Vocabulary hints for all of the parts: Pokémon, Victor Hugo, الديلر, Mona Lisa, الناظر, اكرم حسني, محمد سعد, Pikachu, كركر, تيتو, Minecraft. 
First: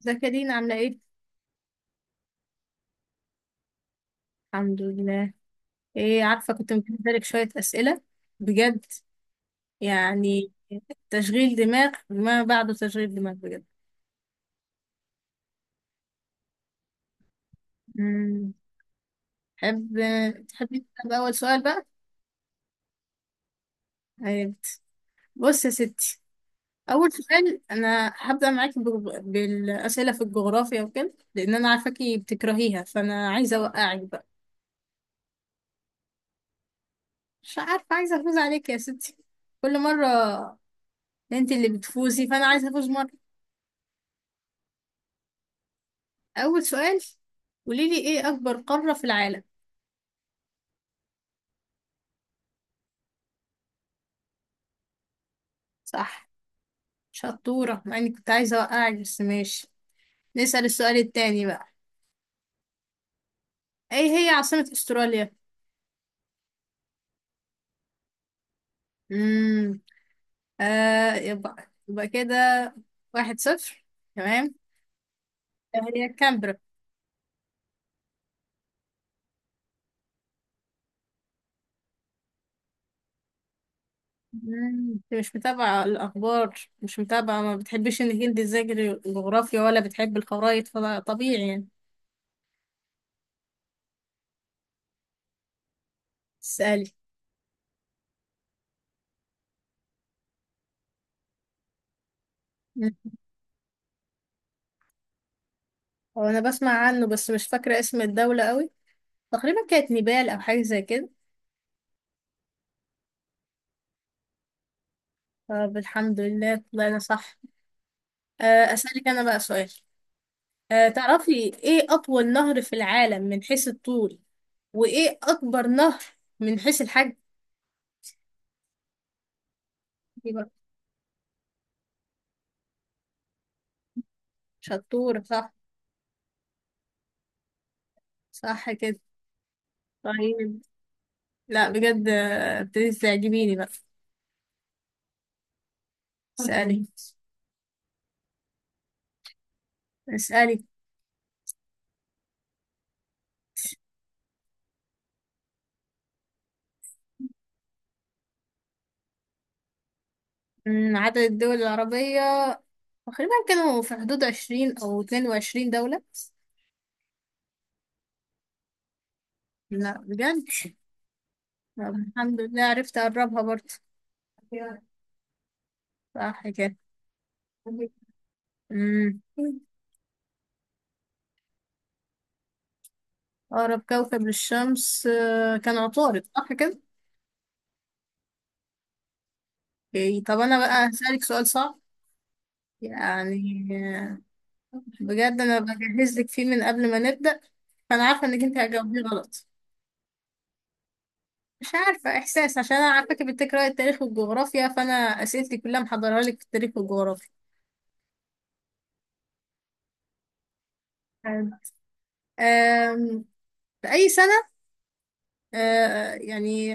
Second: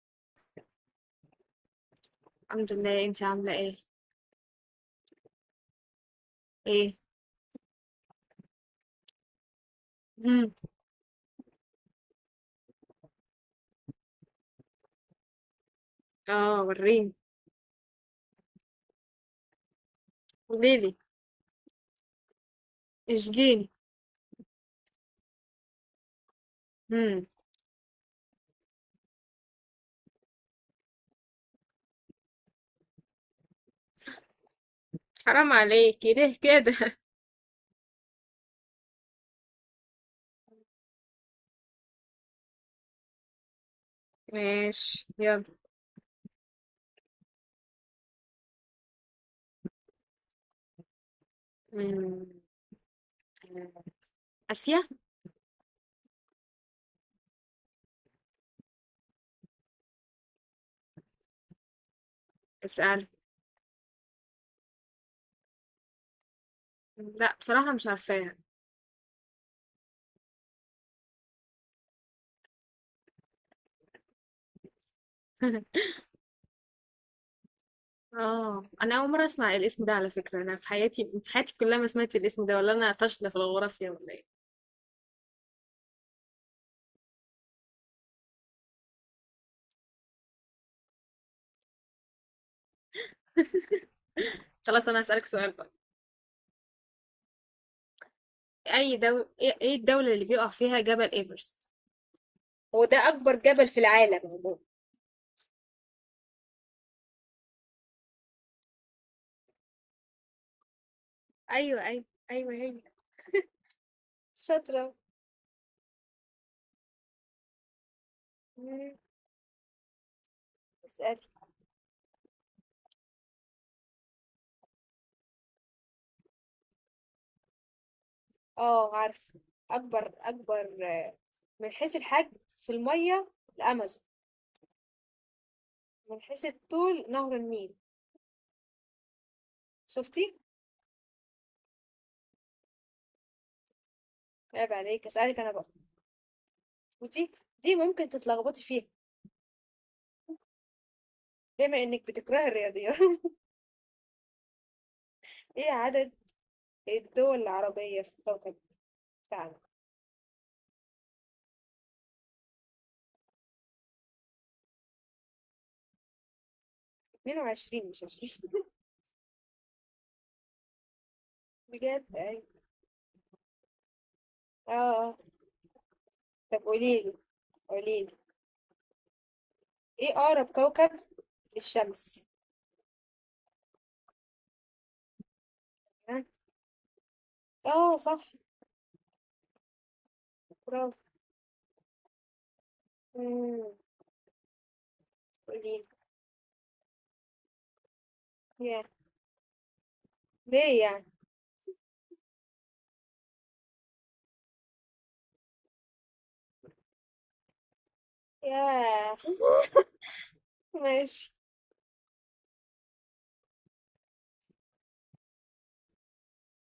ازيك يا دينا عاملة ايه؟ الحمد لله. انت عامله ايه؟ الحمد لله. ايه عارفة كنت ايه. مجهزة لك شوية أسئلة. بجد امم يعني تشغيل دماغ ما بعده تشغيل دماغ بجد. اه وريني. مم. تحب تحبي قوليلي. نبدأ بأول سؤال بقى؟ اشجيني. طيب. بص يا ستي، أول امم سؤال أنا هبدأ معاكي بالأسئلة في الجغرافيا وكده، لأن أنا عارفاكي بتكرهيها فأنا عايزة أوقعك بقى. حرام عليكي ليه كده؟ مش عارفة، عايزة أفوز عليك يا ستي كل مرة. انت اللي بتفوزي فأنا عايزة أفوز. ماشي يلا. أول سؤال، قوليلي إيه أكبر قارة في العالم؟ امم آه، اسيا. صح، شطورة، مع إني كنت عايزة أوقعك بس ماشي. نسأل السؤال التاني بقى. اسال. إيه هي عاصمة أستراليا؟ لا بصراحه مش عارفاها. مم. يبقى كده، 1-0، تمام. إيه هي كامبرا. اه انا اول مره اسمع الاسم ده على فكره، انا في حياتي كلها ما سمعت الاسم ده، ولا انا فاشله في الجغرافيا ولا ايه؟ انت مش متابعة الأخبار، مش متابعة، ما بتحبش إنك انت تذاكري الجغرافيا ولا بتحب الخرايط، فطبيعي يعني. خلاص انا هسالك سؤال بقى. تسألي. اي دول ايه إيه الدوله اللي بيقع فيها جبل ايفرست هو، مم. العالم عموما؟ هو أنا بسمع عنه بس مش فاكرة اسم الدولة قوي. تقريبا كانت نيبال أو حاجة زي كده. ايوه ايوه ايوه هي شاطره طب الحمد لله طلعنا صح. مم، أسألك أنا بقى سؤال. اسألي. تعرفي إيه أطول نهر في العالم من حيث الطول، وإيه أكبر نهر من حيث الحجم؟ اه عارفة. أكبر دي بقى. أكبر من حيث الحجم، في المية الأمازون. شطورة، صح. من حيث الطول نهر النيل. صح كده. شفتي؟ طيب، لا بجد ابتديتي تعجبيني بقى. عيب عليك، أسألك أنا بقى. اسألي. ودي دي ممكن تتلخبطي فيها اسألي. بما إنك بتكرهي الرياضيات. إيه عدد الدول العربية في الكوكب بتاعنا؟ عدد الدول العربية تقريبا كانوا في حدود 20 أو 22 دولة. 22 مش 20. لا بجد. طب بجد الحمد أيوة. لله عرفت أقربها برضه. اه آه. صح طب كده. قوليلي، قوليلي مم. إيه أقرب كوكب للشمس؟ أقرب كوكب للشمس كان ها؟ عطارد صح كده؟ اه صح. إيه، طب أنا بقى برافو. هسألك سؤال صعب مم، يعني. آه، بجد أنا قوليلي. بجهز لك فيه من قبل ما نبدأ، فأنا عارفة إنك أنت يا هتجاوبيه غلط. ليه يعني؟ مش عارفة، إحساس، عشان أنا عارفاكي بتقرأي التاريخ والجغرافيا، فأنا أسئلتي كلها محضرها لك في التاريخ والجغرافيا. ياه! ماشي. حلو. آم، في أي سنة آه، يعني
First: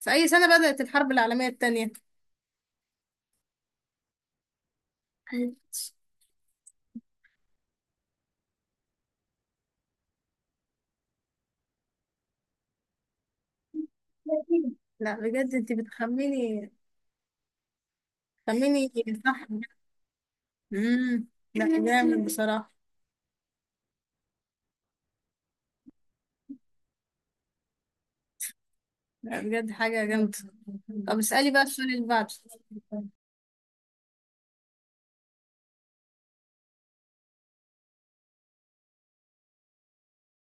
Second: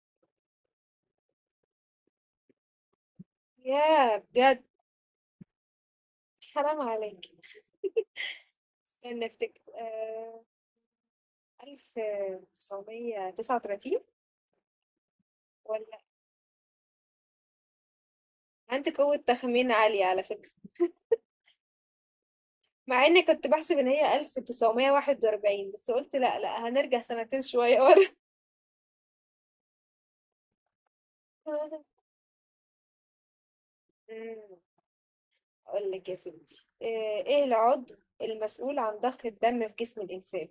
في أي سنة بدأت الحرب العالمية التانية؟ ياه! بجد حرام عليكِ. استني أفتكر 1939. لا بجد أنت والّا بتخميني. خميني. عندِك قوة صح. تخمين عالية على فكرة. امم لا، جامد بصراحة. مع إني كنت باحسب إن هي 1941، بس قُلت لأ، لأ، هنرجع سنتين شوية ورا. لا بجد، حاجة جامدة. طب اسألي بقى السؤال اللي بعده. إمم، هاقول لِك يا ستي إيه العضو المسؤول عن ضخ الدم في جسم الإنسان؟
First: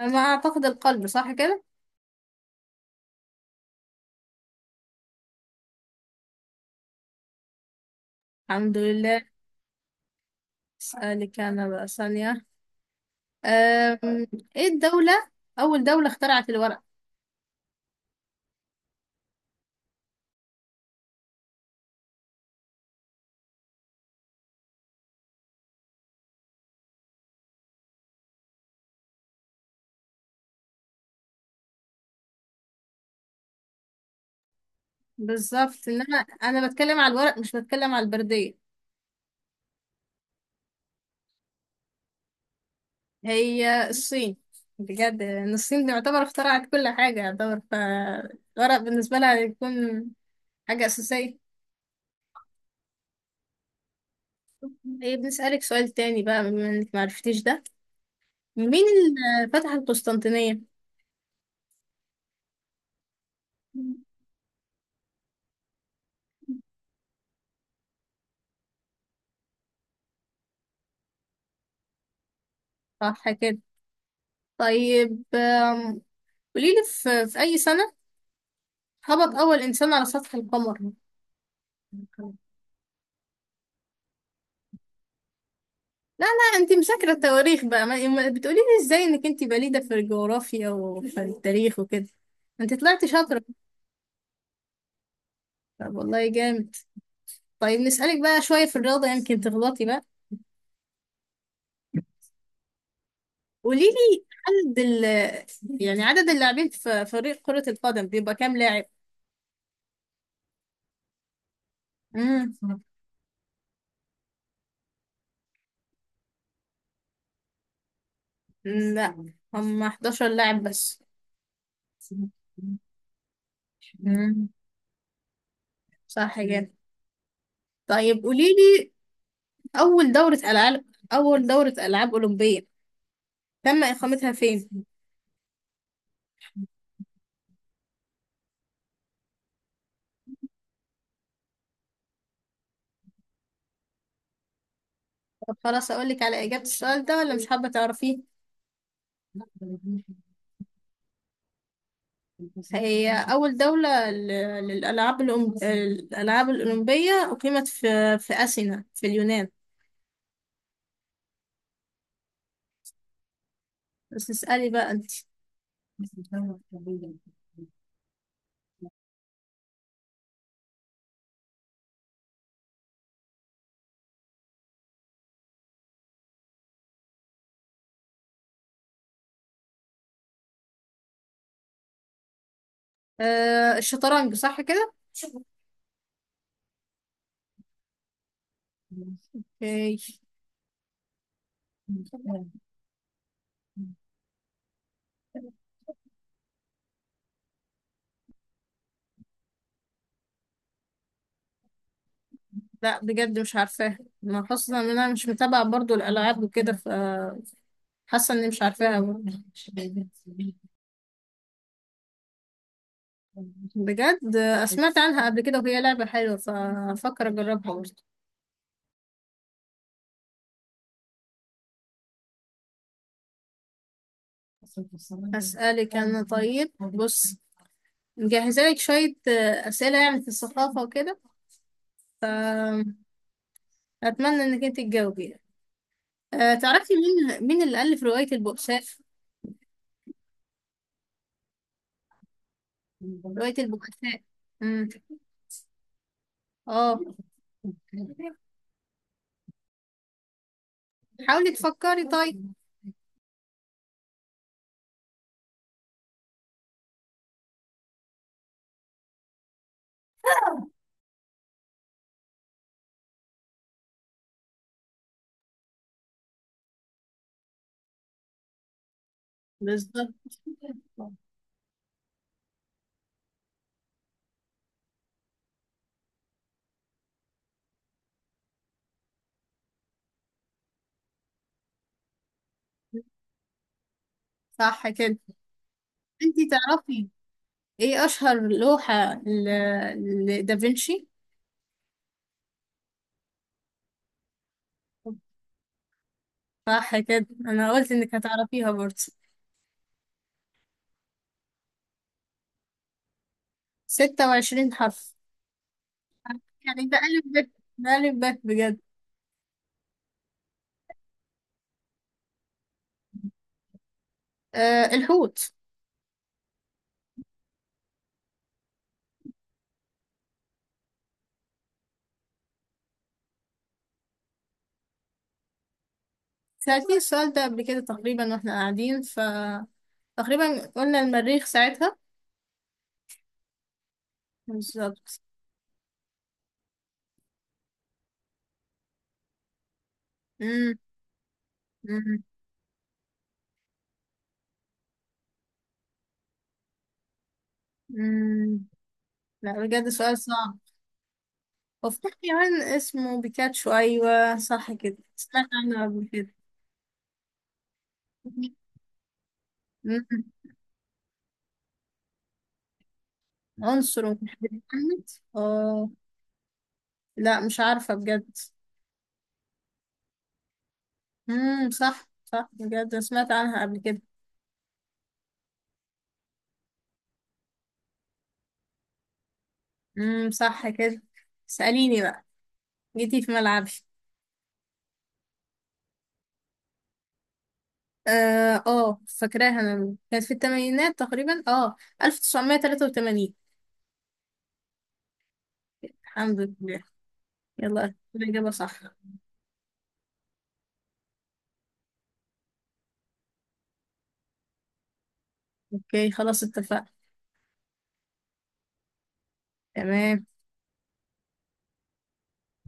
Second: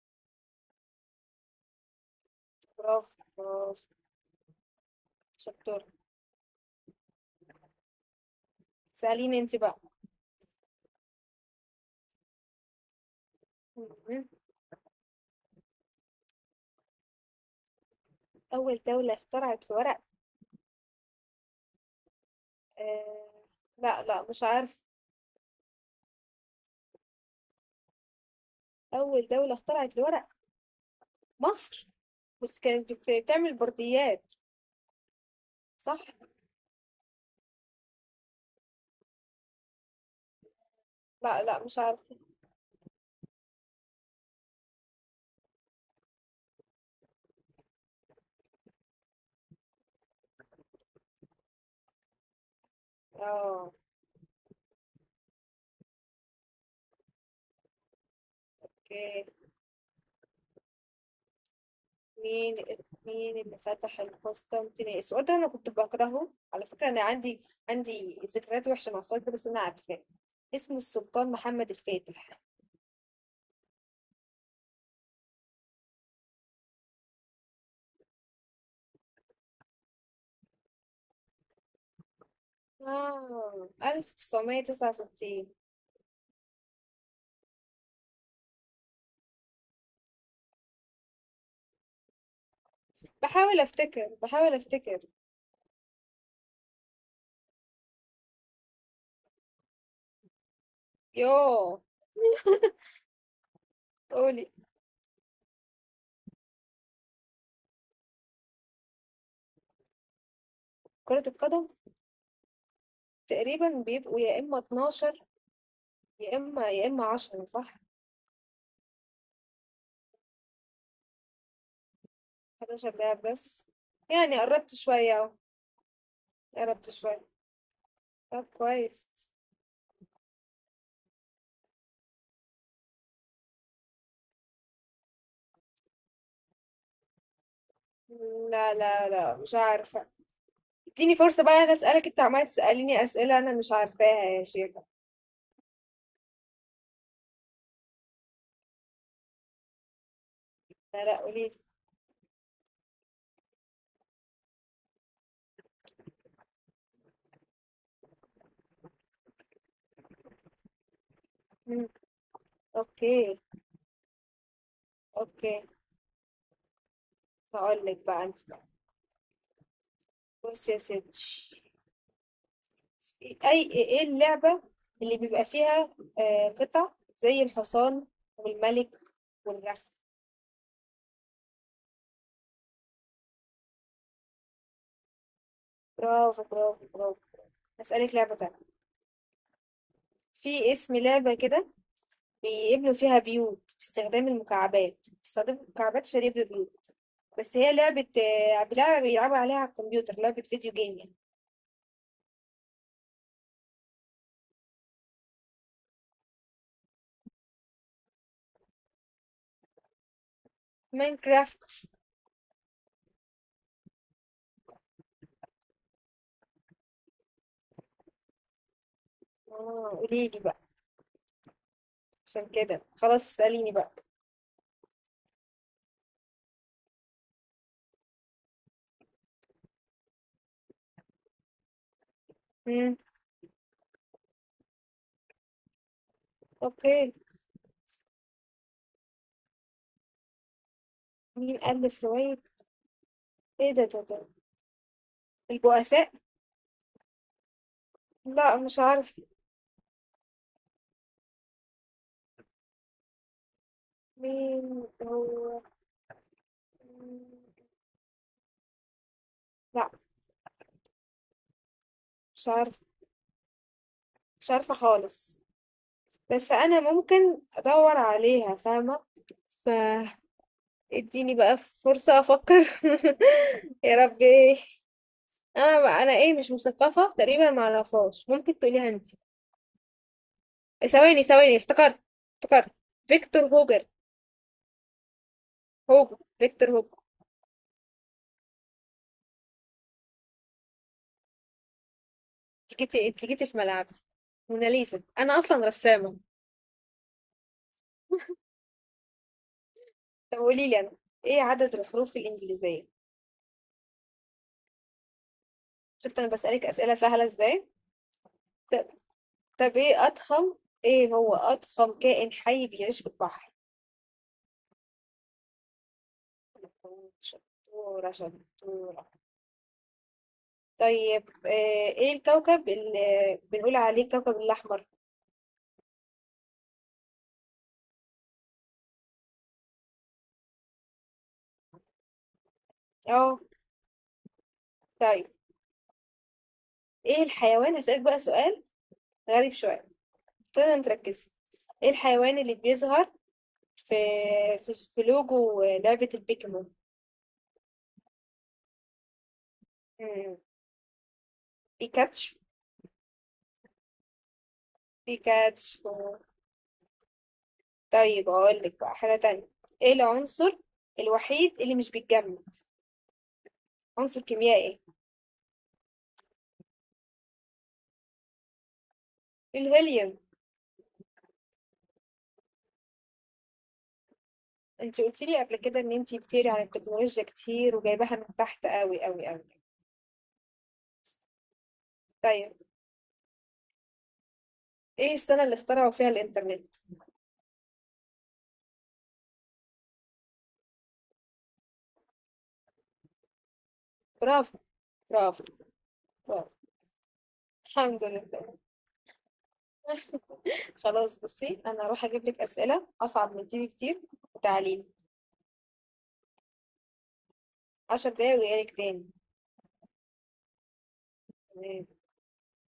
ما أعتقد القلب صح كده. برافو، برافو، شطورة. الحمد لله. اسأليني أنتِ بقى. اسألك أنا بقى ثانية. اهم، أم... ايه الدولة أول دولة اخترعت الورق. أول دولة اخترعت ورق آه. لا لا مش عارف. أول دولة اخترعت الورق مصر، بس كانت بتعمل برديات، بالظبط، صح؟ إنما أنا بتكلم على الورق مش بتكلم على البردية. لا لا مش عارفة. هي الصين. بجد إن الصين تعتبر اخترعت كل حاجة يعتبر، فالورق بالنسبة لها يكون حاجة أساسية. اه. ايه، بنسألك سؤال تاني بقى بما إنك معرفتيش ده. مين اوكي. اللي فتح القسطنطينية؟ مين مين اللي فتح القسطنطينية؟ السؤال ده انا كنت بكرهه على فكرة، انا عندي ذكريات وحشة مع السؤال ده، بس انا عارفاه. اسمه السلطان محمد الفاتح. صح كده. طيب، قوليلي في أي سنة هبط أول إنسان على سطح القمر؟ اه 1969. لا، لا، انت مذاكرة التواريخ بقى، ما بتقوليلي ازاي انك انت بليدة في الجغرافيا وفي التاريخ وكده. انت طلعتي شاطرة. بحاول افتكر، بحاول افتكر. طب والله جامد. طيب نسألك بقى شوية في الرياضة، يمكن تغلطي بقى. يوه. قوليلي قولي. عدد ال يعني عدد اللاعبين في فريق كرة القدم بيبقى كام لاعب؟ كرة القدم امم تقريبًا بيبقوا يا إمّا 12، يا إمّا 10، صح؟ لا، هم 11 لاعب بس. 11 لاعب بس، يعني مم. قرّبت شوية أهو. صح جدا. قرّبت شوية. طيب قولي طب لي كويس. أول دورة ألعاب أول دورة ألعاب أولمبية تم إقامتها فين؟ لا، لا، لأ مش عارفة. ادّيني فرصة بقى أنا أسألك، أنتِ عمّالة تسأليني أسئلة أنا مش عارفاها يا شيخة. طب خلاص أقول لك على إجابة السؤال ده، ولا مش حابة تعرفيه؟ لا، لأ قولي لي. هي أول دولة للألعاب الألعاب الأولمبية أقيمت في أثينا في اليونان. إمم. أوكي. بس اسألي بقى أنت. أوكي، هاقول لِك بقى أنتِ بقى. بُصّي يا ستّي، إ أي إيه اللعبة اللي بيبقى فيها قطع زي الحصان والملك والرخ؟ آه، الشطرنج صح كده؟ برافو، برافو، برافو. هسألك لعبة تانية. اوكي. في اسم لعبة كده بيبنوا فيها بيوت باستخدام المكعبات، باستخدام مكعبات عشان يبنوا بيوت، بس هي لعبة لعبة بيلعبوا عليها على الكمبيوتر، لعبة فيديو جيم يعني. لا بجد مش عارفاها، ما خاصة ان انا مش متابعة برضو الالعاب وكده، فحاسة اني مش عارفاها برضو. ماينكرافت. بجد سمعت عنها قبل كده وهي لعبة حلوة فأفكر أجربها برضه. اه قوليلي بقى، عشان كده خلاص اسأليني بقى. أسألك أنا طيب. بص، مجهزة لك شوية أسئلة يعني في الثقافة وكده، فأتمنى مم. إنك أنت تجاوبي يعني. تعرفي اوكي. مين اللي ألف رواية البؤساء؟ مين ألف رواية رواية ايه ده ده ده البؤساء. امم البؤساء؟ اه لا مش عارف حاولي تفكري طيب. مين هو. مم، لا مش عارف. مش عارفة خالص، بس انا ممكن ادور عليها، فاهمة؟ ف اديني بقى فرصة افكر. يا ربي. انا بقى انا ايه، مش مثقفة تقريبا، ما اعرفهاش. ممكن تقوليها انت؟ ثواني، ثواني افتكرت، افتكرت، فيكتور هوجر. صح كده. هوجر، انتي فيكتور هوجر. تعرفي ايه اشهر لوحة لدافنشي. انت جيتي في ملعبي. موناليزا، انا اصلا رسامة. صح كده، انا قلت انك هتعرفيها برضه. طب قولي لي انا، ايه عدد الحروف الانجليزية؟ 26 حرف. شفت انا بسألك يعني اسئلة ده ألف سهلة ب، ازاي. ده ألف ب بجد. طب طب ايه هو اضخم كائن حي بيعيش في البحر؟ آه، الحوت. شطورة، شطورة. طيب ايه الكوكب اللي بنقول عليه الكوكب الأحمر؟ سألتني السؤال ده قبل كده تقريبا واحنا قاعدين تقريبا قلنا المريخ ساعتها. اه. بالظبط. طيب ايه الحيوان هسألك بقى سؤال غريب شوية، مم، لازم تركزي. ايه مم، الحيوان اللي بيظهر في لوجو لعبة البيكمون؟ مم. لا بجد سؤال مم، صعب. وفي بيكاتشو. حيوان اسمه بيكاتشو، أيوة صح كده سمعت عنه بيكاتشو. قبل كده. طيب اقول لك بقى حاجة تانية، ايه مم. العنصر الوحيد اللي مش بيتجمد؟ عنصر عنصر ومحدد. كيميائي. اه، لا مش عارفة بجد. الهيليوم. صح، صح بجد، سمعت عنها قبل كده. انت قلت لي قبل كده ان انت بتقري عن التكنولوجيا كتير، وجايباها من تحت قوي قوي قوي. صح كده. اسأليني بقى. طيب جيتي في ملعبي. ايه السنة اللي اخترعوا فيها الانترنت؟ فاكراها انا كانت في الثمانينات تقريبا، 1983. برافو، برافو، الحمد برافو. لله. يلا الحمد الإجابة لله. صح. خلاص بصي، انا هروح اجيب لك اسئلة اصعب من دي بكتير، وتعليم. اوكي خلاص اتفقنا. عشر دقايق وجايلك تاني. تمام